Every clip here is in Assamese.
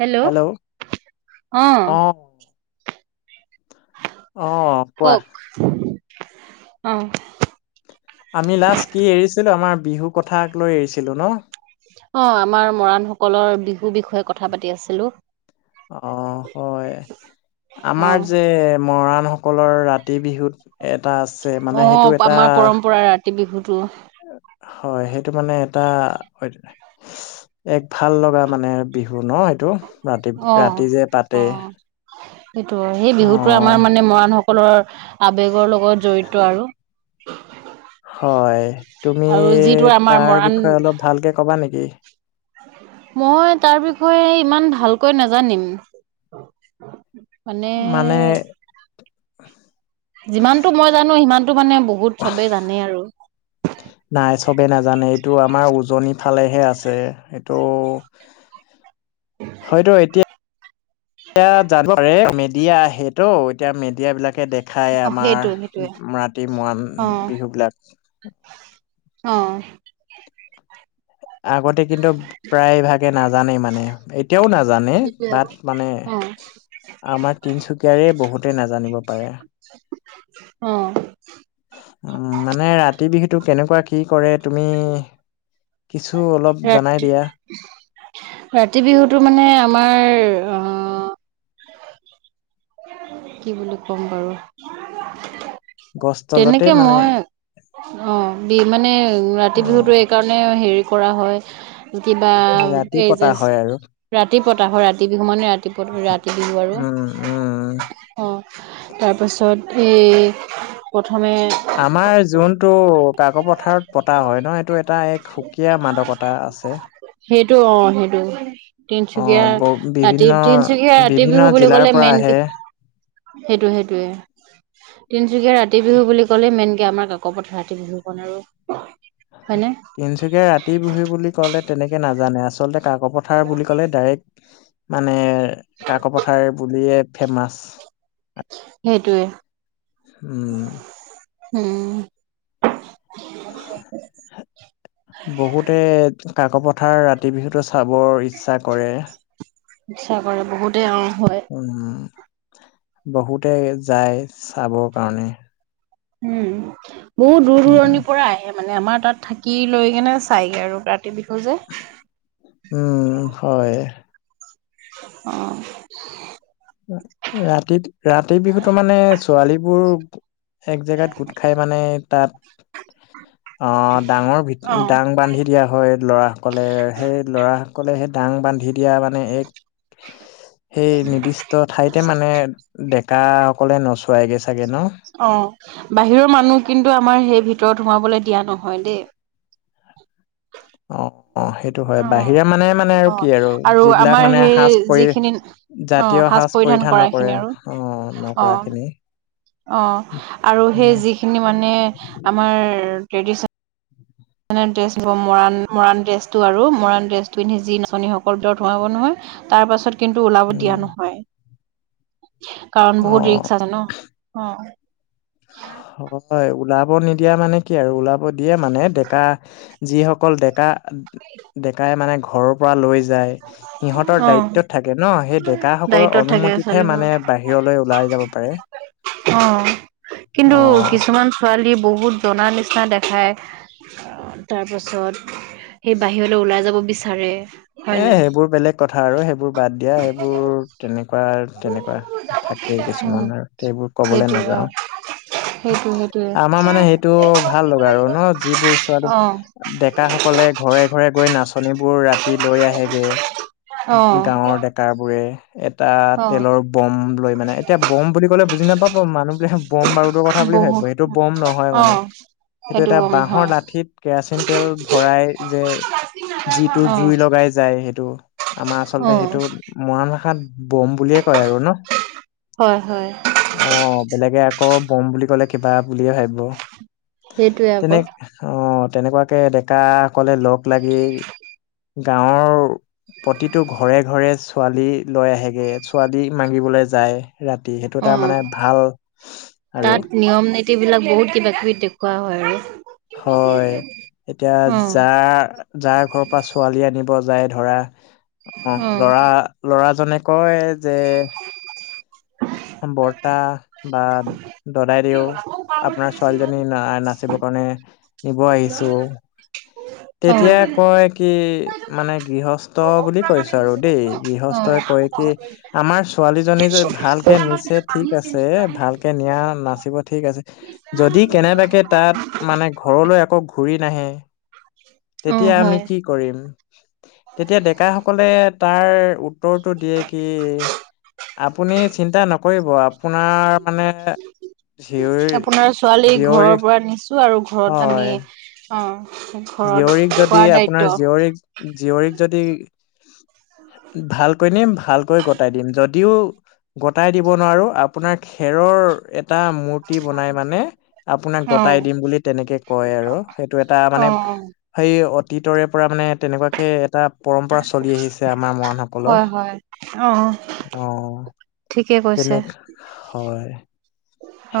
হেল্ল', অ'। অ', কোৱা। অ'। আমি লাষ্ট কি এৰিছিলোঁ, আমাৰ বিহু কথাক লৈ এৰিছিলোঁ ন'? অ', আমাৰ মৰাণসকলৰ বিহু বিষয়ে কথা পাতি আছিলোঁ। অ', হয়, অ আমাৰ যে মৰাণ সকলৰ ৰাতি বিহুত এটা আছে, মানে সেইটো এটা কাতি বিহুটো। হয়, সেইটো মানে এটা এক ভাল লগা মানে বিহু ন', এইটো ৰাতি, অ ৰাতি যে পাতে। অ সেইটো হয়, সেই অ বিহুতো আমাৰ মানে মৰাণ সকলৰ আবেগৰ লগত জৰিত আৰু। [inaudible] হয়, তুমি আৰু যিটো আমাৰ তাৰ মৰাণ বিষয়ে অলপ ভাকে ক'বা নেকি? মই তাৰ বিষয়ে ইমান ভালকৈ নাজানিম। মানে মানে যিমানতটো মই জানো, সিমানতটো মানে বহুত চবেই জানেই আৰু। নাই চবে নাজানে, এইটো আমাৰ উজনিৰ ফালেহে আছে, এইটো হয়তো এতিয়া এতিয়া জানিব পাৰে, মেডিয়া আহেতো, এতিয়া মিডিয়া বিলাক কে দেখাই অ সেইটোৱে সেইটোৱে আমাৰ ৰাতি মৰাণ অ বিহু বিলাক। অ'। আগতে কিন্তু প্ৰায় ভাগে নাজানে মানে এতিয়াও নাজানে, সেইটোৱে বাট মানে আকৌ আমাৰ তিনচুকীয়াৰে বহুতেই নাজানিব পাৰে। অ'। মানে ৰাতি বিহুটো কেনেকুৱা কি কৰে তুমি কিছু অলপ জনাই ৰাতি, দিয়া ৰাতি বিহুতো মানে আমাৰ অ', কি বুলি ক'ম বাৰু। গছ তলতে তেনেকে মানে মই, অ', বি, মানে ৰাতি অ বিহুতটো এইকাৰণে মানে হেৰি কৰা হয়, কিবা ৰাতি এই পতা যে হয় আৰু ৰাতি পতা হয়, ৰাতি বিহু মানে ৰাতিপুৱত, ৰাতি বিহু আৰু। উম উম অ', তাৰপাছত এই প্ৰথমে আমাৰ জোনটো কাক পথাৰত পতা হয় ন', এইটো এটা এক সুকীয়া মাদকতা আছে। সেইটো অ', সেইটো। অ তিনচুকীয়া ব ৰাতি, বিভিন্ন তিনচুকীয়া ৰাতি বিভিন্ন বিহু বুলি জিলাৰ কলে পৰা মেইন আহে কি সেইটো, সেইটোয়ে। তিনচুকীয়া ৰাতি বিহু বুলি কলে মেইন কে আমাৰ কাক পথাৰ ৰাতি বিহুখন আৰু। হয় নে? তিনচুকীয়া ৰাতি বিহু বুলি ক'লে তেনেকে নাজানে, আচলতে কাকো পথাৰ বুলি ক'লে ডাইৰেক্ট মানে কাকো পথাৰ বুলিয়ে ফেমাচ। সেইটোৱে। উম। উম। [unintelligible] বহুতে কাকো পথাৰ ৰাতি বিহুটো চাবৰ ইচ্ছা কৰে। ইচ্ছা কৰে বহুতেই অহ হয়। উম, বহুতে যায় চাবৰ কাৰণে। উম, বহুত দূৰ উম দূৰণিৰ পৰা আহে মানে আমাৰ তাত থাকি লৈ কেনে চাইগে আৰু ৰাতি বিহু যে। উম হয়। অহ। ৰাতিত ৰাতি বিহুতো মানে ছোৱালীবোৰ এক জেগাত গোট খাই মানে তাত আহ ডাঙৰ ভি অ দাং বান্ধি দিয়া হয় ল'ৰাসকলে সেই ল'ৰাসকলে সেই দাং বান্ধি দিয়া মানে এক [unintelligible] সেই নিৰ্দিষ্ট ঠাইতে মানে ডেকাসকলে নচোৱাইগে চাগে ন? অহ, বাহিৰৰ মানুহ কিন্তু আমাৰ সেই ভিতৰত সোমাবলৈ দিয়া নহয় দেই। অ অ সেইটো হয় অহ বাহিৰা মানে মানে আৰু কি অহ, আৰু যিবিলাক আমাৰ মানে সাজ সেই পৰি যিখিনি জাতীয় অহ সাজ পৰিধান নকৰে কৰাখিনি আৰু অ নকৰা অহ। খিনি অহ আৰু সেই উম যিখিনি মানে আমাৰ ট্ৰেদি এনে ড্ৰেছ মৰাণ মৰাণ ড্ৰেছটো আৰু মৰাণ ড্ৰেছটো পিন্ধি যি নাচনী সকল ভিতৰত সোমাব নহয় তাৰ পাছত কিন্তু ওলাব উম দিয়া নহয়, কাৰণ বহুত অ ৰিক্সছ আছে ন' অহ। অহ। হয় ওলাব নিদিয়া মানে কি আৰু ওলাব দিয়ে মানে ডেকা যিসকল ডেকা ডেকাই মানে ঘৰৰ পৰা লৈ যায় সিহঁতৰ অ দায়িত্বত থাকে ন' সেই ডেকা সকলৰ দায়িত্বত থাকে অনুমতিতহে ছোৱালীবোৰ মানে বাহিৰলৈ ওলাই যাব পাৰে। অহ, কিন্তু অ', কিছুমান ছোৱালী বহুত জনা নিচিনা দেখায়। তাৰ পাছত সেই বাহিৰলৈ ওলাই যাব বিচাৰে। হয় এ নাই সেইবোৰ বেলেগ কথা আৰু সেইবোৰ বাদ দিয়া সেইবোৰ তেনেকুৱা তেনেকুৱা থাকেই উম কিছুমান আৰু সেইবোৰ কবলৈ সেইটোৱে অ নাযাও। সেইটো সেইটোৱে আমাৰ মানে সেইটো ভাল লগা আৰু ন' যিবোৰ চোৱা অ ডেকা সকলে ঘৰে ঘৰে গৈ নাচনীবোৰ ৰাতি লৈ আহেগে। অ'। তাৰবোৰে এটা অ তেলৰ বম লৈ মানে এতিয়া বম বুলি ক'লে বুজি নাপাব মানুহবিলাকে বম বাৰুতো ভাবিব সেইটো বহুত বম নহয় অ মানে। সেইটো এটা গম বাঁহৰ নহয় লাঠিত কেৰাচিন তেল ভৰাই যে যিটো অ জুই লগাই যায় সেইটো আমাৰ অ আচলতে সেইটো মৰাণ ভাষাত বম বুলিয়ে কয় আৰু ন? হয় হয় অহ বেলেগে আকৌ বম বুলি কলে কিবা বুলিয়ে ভাবিব, সেইটোৱে আকৌ তেনে অ' তেনেকুৱাকে ডেকা সকলে লগ লাগি গাঁৱৰ প্ৰতিটো ঘৰে ঘৰে ছোৱালী লৈ আহেগে ছোৱালী মাগিবলৈ যায়। ৰাতি সেইটো অ এটা মানে ভাল আৰু। টেই বিলাক বহুত কিবা কিবি দেখুওৱা হয় আৰু। হয় এতিয়া অ যা যাৰ ঘৰৰ পৰা ছোৱালী আনিব যায় ধৰা অ' লৰা ল'ৰাজনে কয় যে বৰ্তা বা দদাইদেউ আপোনাৰ ছোৱালীজনী না নাচিবৰ কাৰণে নিব আহিছো অ তেতিয়া কয় কি মানে গৃহস্থ বুলি কৈ ছো আৰু দেই অ গৃহস্থই কয় কি আমাৰ ছোৱালীজনী যদি ভাল কে নিছে ঠিক আছে ভালকে নিয়া নাচিব ঠিক আছে যদি কেনেবাকে তাত মানে ঘৰলৈ আকৌ ঘূৰি নাহে অ তেতিয়া আমি হয় কি কৰিম তেতিয়া ডেকাসকলে তাৰ উত্তৰটো দিয়ে কি আপুনি চিন্তা নকৰিব আ পোনাৰ মানে জীয়ৰীৰ আপোনাৰ ছোৱালী ঘৰৰ জীয়ৰী হয় অঁ জীয়ৰীক যদি আপোনাৰ জীয়ৰীক জীয়ৰীক যদি ভালকৈ নিম ভালকৈ গটাই দিম যদিও গটাই দিব নোৱাৰো আপোনাৰ খেৰৰ এ টা মূৰ্তি বনাই মানে আপোনাক অ গতাই দিম বুলি তেনেকে কয় আৰু এইটো এটা অ অ মানে সেই অতীতৰে পৰা মানে তেনেকুৱাকে এটা পৰম্পৰা চলি আহিছে আমাৰ হয় মৰাণসকলৰ হয় অ অ। ঠিকে কৈছে তেনেকা হয়।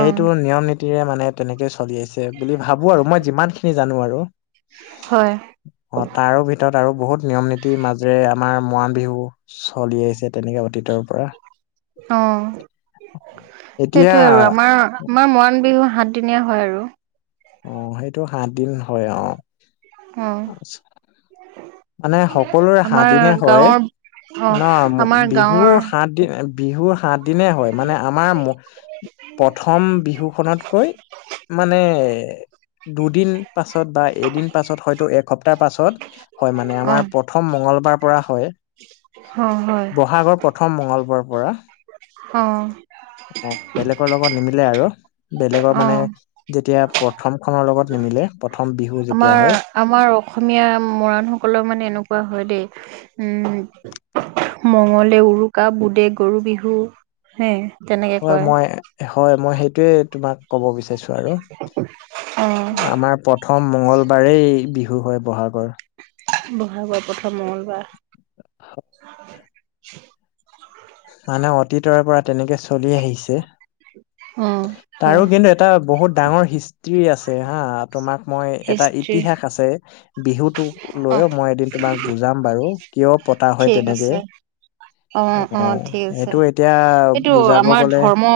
অ নিয়ম নীতিৰে মানে তেনেকে চলি আহিছে বুলি ভাবো আৰু মই যিমান খিনি জানো আৰু। হয় অ তাৰো ভিতৰত আৰু বহুত নিয়ম নীতিৰ মাজেৰে আমাৰ মৰাণ বিহু চলি আহিছে তেনেকে অতীতৰ পৰা অঁ সেইটোয়ে এতিয়া আৰু আমাৰ আমাৰ মৰাণ বিহু সাত দিনীয়া হয় আৰু। অ সেইটো সাত দিন হয় অঁহ অ মানে সকলোৰে সাত আমাৰ দিনে হয় গাঁৱৰ অ ন আমাৰ বিহুৰ গাঁৱৰ সাত বিহুৰ সাত দিনে হয় মানে আমাৰ প্ৰথম বিহু খনতকৈ মানে দুদিন পাছত বা এদিন পাছত হয়তো এসপ্তাহৰ পাছত হয় মানে অ আমাৰ প্ৰ থম মঙ্গলবাৰ পৰা হয় অ হয় বহাগৰ প্ৰথম মঙ্গলবাৰৰ পৰা। অঁ অ বেলেগৰ লগত নিমিলে আৰু বেলেগৰ অ মানে যেতিয়া প্ৰথমখনৰ লগত নিমিলে প্ৰথম বিহু যেতিয়া আমাৰ হয়। আমাৰ অসমীয়া মৰাণসকলৰ মানে এনেকুৱা হয় দেই উম মঙ্গলে উৰুকা বুধে গৰু বিহু হে তেনেকে হয় কয় মই হয় মই সেইটোয়ে তোমাক ক'ব বিচা ৰিছো আৰু অ আমাৰ প্ৰথম মঙ্গলবাৰেই বিহু হয় ব'হাগৰ। ব'হাগৰ প্ৰথম মঙলবাৰ। মানে অতীতৰে পৰা তেনেকে চলি আহিছে অ হয় তাৰো কিন্তু এ টা বহুত ডাঙৰ হিষ্ট্ৰি আছে হা তোমাক মই এটা হিষ্ট্ৰী ইতিহাস আছে। বিহুতোক অ লৈ মই এদিন তোমাক বুজাম বাৰু কিয় পতা হয় ঠিক তেনেকে। আছে অ' অ' ঠিক আছে সেইটো এতিয়া এইটো বুজাব আমাৰ গলে ধৰ্ম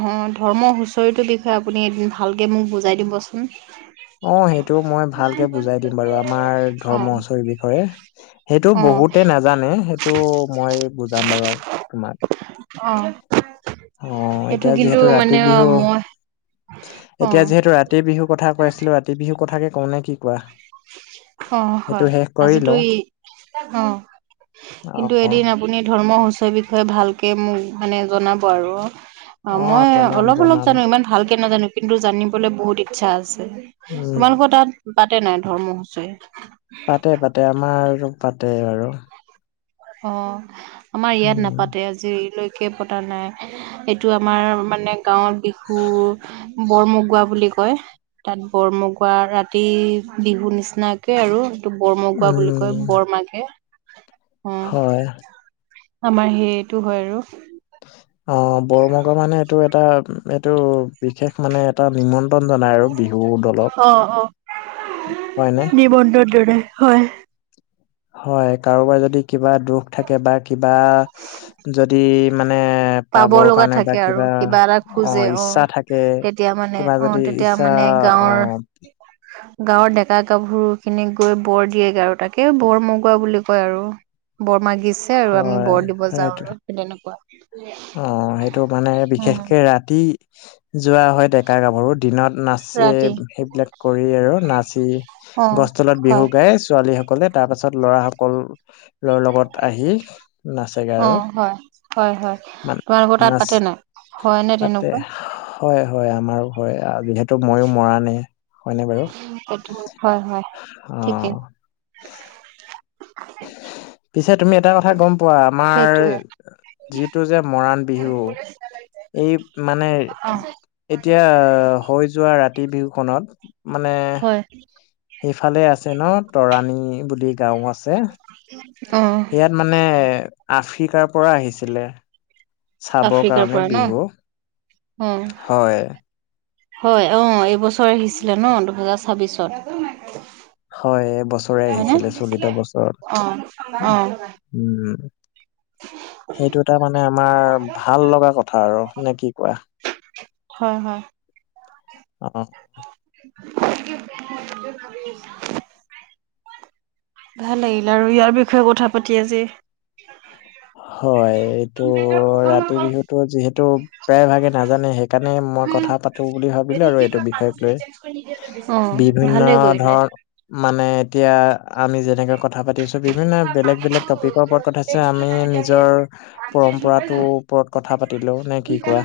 হম' ধৰ্ম হুঁচৰিটোৰ বিষয়ে আপুনি এদিন ভালকে মোক বুজাই দিবচোন। অ' সেইটো মই ভালকে বুজাই দিম বাৰু আমাৰ অ ধৰ্ম হুচৰি বিষয়ে। সেইটো অ বহুতে নাজানে, সেইটো মই বুজাম বাৰু তোমাক। অ'। এইটো এতিয়া কিন্তু যিহেতু মানে ৰাতি বিহু, মই অ এতিয়া যিহেতু ৰা ৰাতি বিহু কথা কৈ আছিলো, ৰাতি বিহু কথাকে কওঁনে কি কোৱা? অ' সেইটো হয় শেষ কৰি আজিতো লওঁ ই, অ' কিন্তু অ', এদিন আপুনি ধৰ্ম হুচৰি বিষয়ে ভালকে মোক মানে জনাব আৰু। অ' মই জনাম অলপ অলপ জনাম জানো, ইমান ভালকে নাজানো কিন্তু জানিবলৈ বহুত ইচ্ছা আছে, উম। তোমালোকৰ তাত পাতে নাই? ধৰ্ম হুচৰি। পাতে পাতে আমাৰো পাতে আৰু। অ' আমাৰ ইয়াত উম, নাপাতে, আজিলৈকে পতা নাই। এইটো আমাৰ মানে গাঁৱত বিহু, বৰ মগুৱা বুলি কয়। তাত বৰমগুৱা ৰাতি বিহু নিচিনাকে আৰু। এইটো বৰমোগোৱা বুলি কয়, উম। বৰমাকে হয়। আমাৰ সেইটো হয় আৰু। অ' বৰমগা মানে এইটো এ এটা এইটো বিশেষ মানে এটা নিমন্ত্ৰণ জনাই আৰু। বিহু দলক অ' হয়নে? অ' নিমন্ত্ৰণ জনাই হয়। হয়' কাৰোবাৰ যদি কিবা দুখ থাকে বা কিবা যদি মানে পাব পাবৰ লগা কাৰণে বা থাকে আৰু, কিবা এটা খোজে অ', ইচ্ছা থাকে তেতিয়া মানে কিবা অ' যদি তেতিয়া ইচ্ছা মানে অ', গাঁৱৰ গাঁও ডেকা গাভৰুখিনি গৈ বৰ দিয়েগে আৰু তাকে বৰ মগোৱা বুলি কয় আৰু। বৰ মাগিছে আৰু আমি হয় বৰ দিব যাওঁ সেইটো আৰু সে তেনেকুৱা। অ' সেইটো কাৰণে উম, বিশেষকে ৰাতি যোৱা হয়। ডেকা গাভৰু দিনত নাচে, ৰাতি সেইবিলাক কৰি আৰু নাচি অ, গছ তলত বিহু হয় গাই, ছোৱালী সকলে। তাৰ পাছত লৰা সকলৰ লগত আহি, নাচ অ' হয়, হয়, হয় তোমালোকৰ তাত নাচ পাতে নাই, হয় নে তাতে তেনেকুৱা? হয় হয় আমাৰো হয়, যিহে ময়ো মৰাণ হে, হয়নে বাৰু, সেইটো হয় হয় ঠিকেই অ'। পিছে তুমি এটা কথা গম পোৱা, আমাৰ সেইটোৱে যিটো যে মৰাণ বিহু। এই মানে অ, এতিয়া হৈ যোৱা ৰাতি বিহু খনত মানে হয়'। সেইফালে আছে ন' তৰাণী বুলি গাঁও আছে। অ'। ইয়াত মানে আফ্ৰিকাৰ পৰা আহিছিলে। চাবৰ আফ্ৰিকাৰ কাৰণে পৰা ন', বিহু অ'। হয়'। হয় অ', এইবছৰ আহিছিলে ন' দুহেজাৰ ছাব্বিছত। হয়' এই বছৰে আহিছিলে চলিত বছৰ, অ অ। উম'। [unintelligible] সেইটো এটা মানে আমাৰ ভাল লগা কথা আৰু নে কি কোৱা? হয় হয়। অ। [unintelligible] ভাল লাগিল আৰু ইয়াৰ বিষয়ে কথা পাতি আজি হয় এইটো ৰাতি বিহুটো যিহেতু প্ৰায় ভাগে নাজানে সেই কাৰণে মই কথা পাতো বুলি ভাবিলো আৰু এইটো বিষয়ক লৈ অ' বিভিন্ন ভালে কৰিলে। ধৰণ মানে এতিয়া আমি যেনেকৈ কথা পাতিছো বিভিন্ন বেলেগ বেলেগ টপিকৰ ওপৰত কথা আছে আ আমি নিজৰ পৰম্পৰাটোৰ ওপৰত কথা পাতিলো নে কি কোৱা?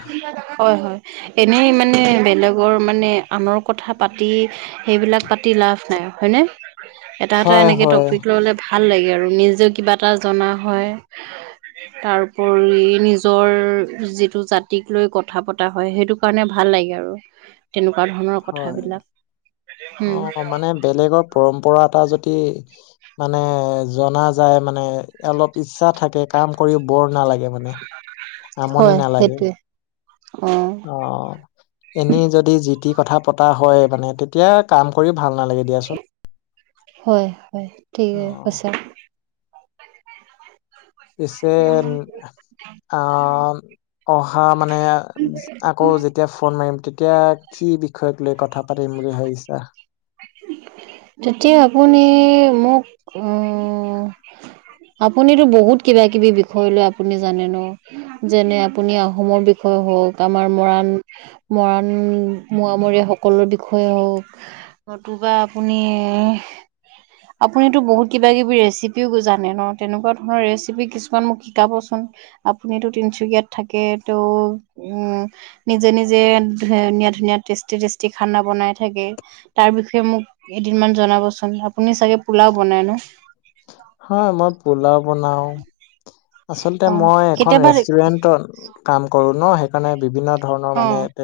হয় হয়। এনেই মানে বেলেগৰ মানে আনৰ কথা পাতি সেইবিলাক পাতি লাভ নাই হয়নে? এটা এটা হয় এনেকে হয়। টপিক ললে ভাল লাগে আৰু নিজেও কিবা এটা জনা হয়। তাৰোপৰি নিজৰ যিটো জাতিক লৈ কথা পতা হয় সেইটো কাৰণে ভাল লাগে আৰু। [inaudible] তেনেকুৱা ধ হয়। অ মানে বেলেগৰ পৰম্পৰা এটা যদি মানে জনা যায় মানে অলপ ইচ্ছা থাকে কাম কৰি ব'ৰ নালাগে মানে, আমনি হয় নালাগে। সেইটোৱে অ। অ এনেই যদি জিটি কথা পতা হয় মানে তে এতিয়া কাম কৰি ভাল নালাগে দিয়াচোন। হয় হয় অ ঠিকে আছে। পিছে অ অহা মানে আকৌ যেতিয়া ফোন মাৰিম তেতিয়া কি বিষয়ক লৈ কথা পাতিম বুলি ভাবিছা? তেতিয়া আপুনি মোক উম আপুনিতো বহুত কিবা কিবি বিষয় লৈ আপুনি জানে ন। যেনে আপুনি আহোমৰ বিষয়ে হওক আমাৰ মৰাণ মৰাণ মোৱামৰিয়া হক সকলৰ বিষয়েও, নতুবা আপুনি আপুনিতো বহুত কিবা কিবি ৰেচিপিও জানে ন তেনেকুৱা ধৰণৰ ৰেচিপি কিছুমান মোক শিকাবচোন। আপুনিতো তিনিচুকীয়াত থাকে তো উম নিজে নিজে ধুনীয়া ধুনীয়া টেষ্টি টেষ্টি খানা বনাই থাকে। তাৰ বিষয়ে মোক এদিনমান জনাবচোন আপুনি চাগে পোলাও বনায় ন? হয় মই পোলাও বনাও আচলতে অ মই এখন কেতিয়াবা ৰেষ্টুৰেন্টত কাম কৰো ন সেইকাৰণে বিভিন্ন ধৰণৰ মানে অ তেনে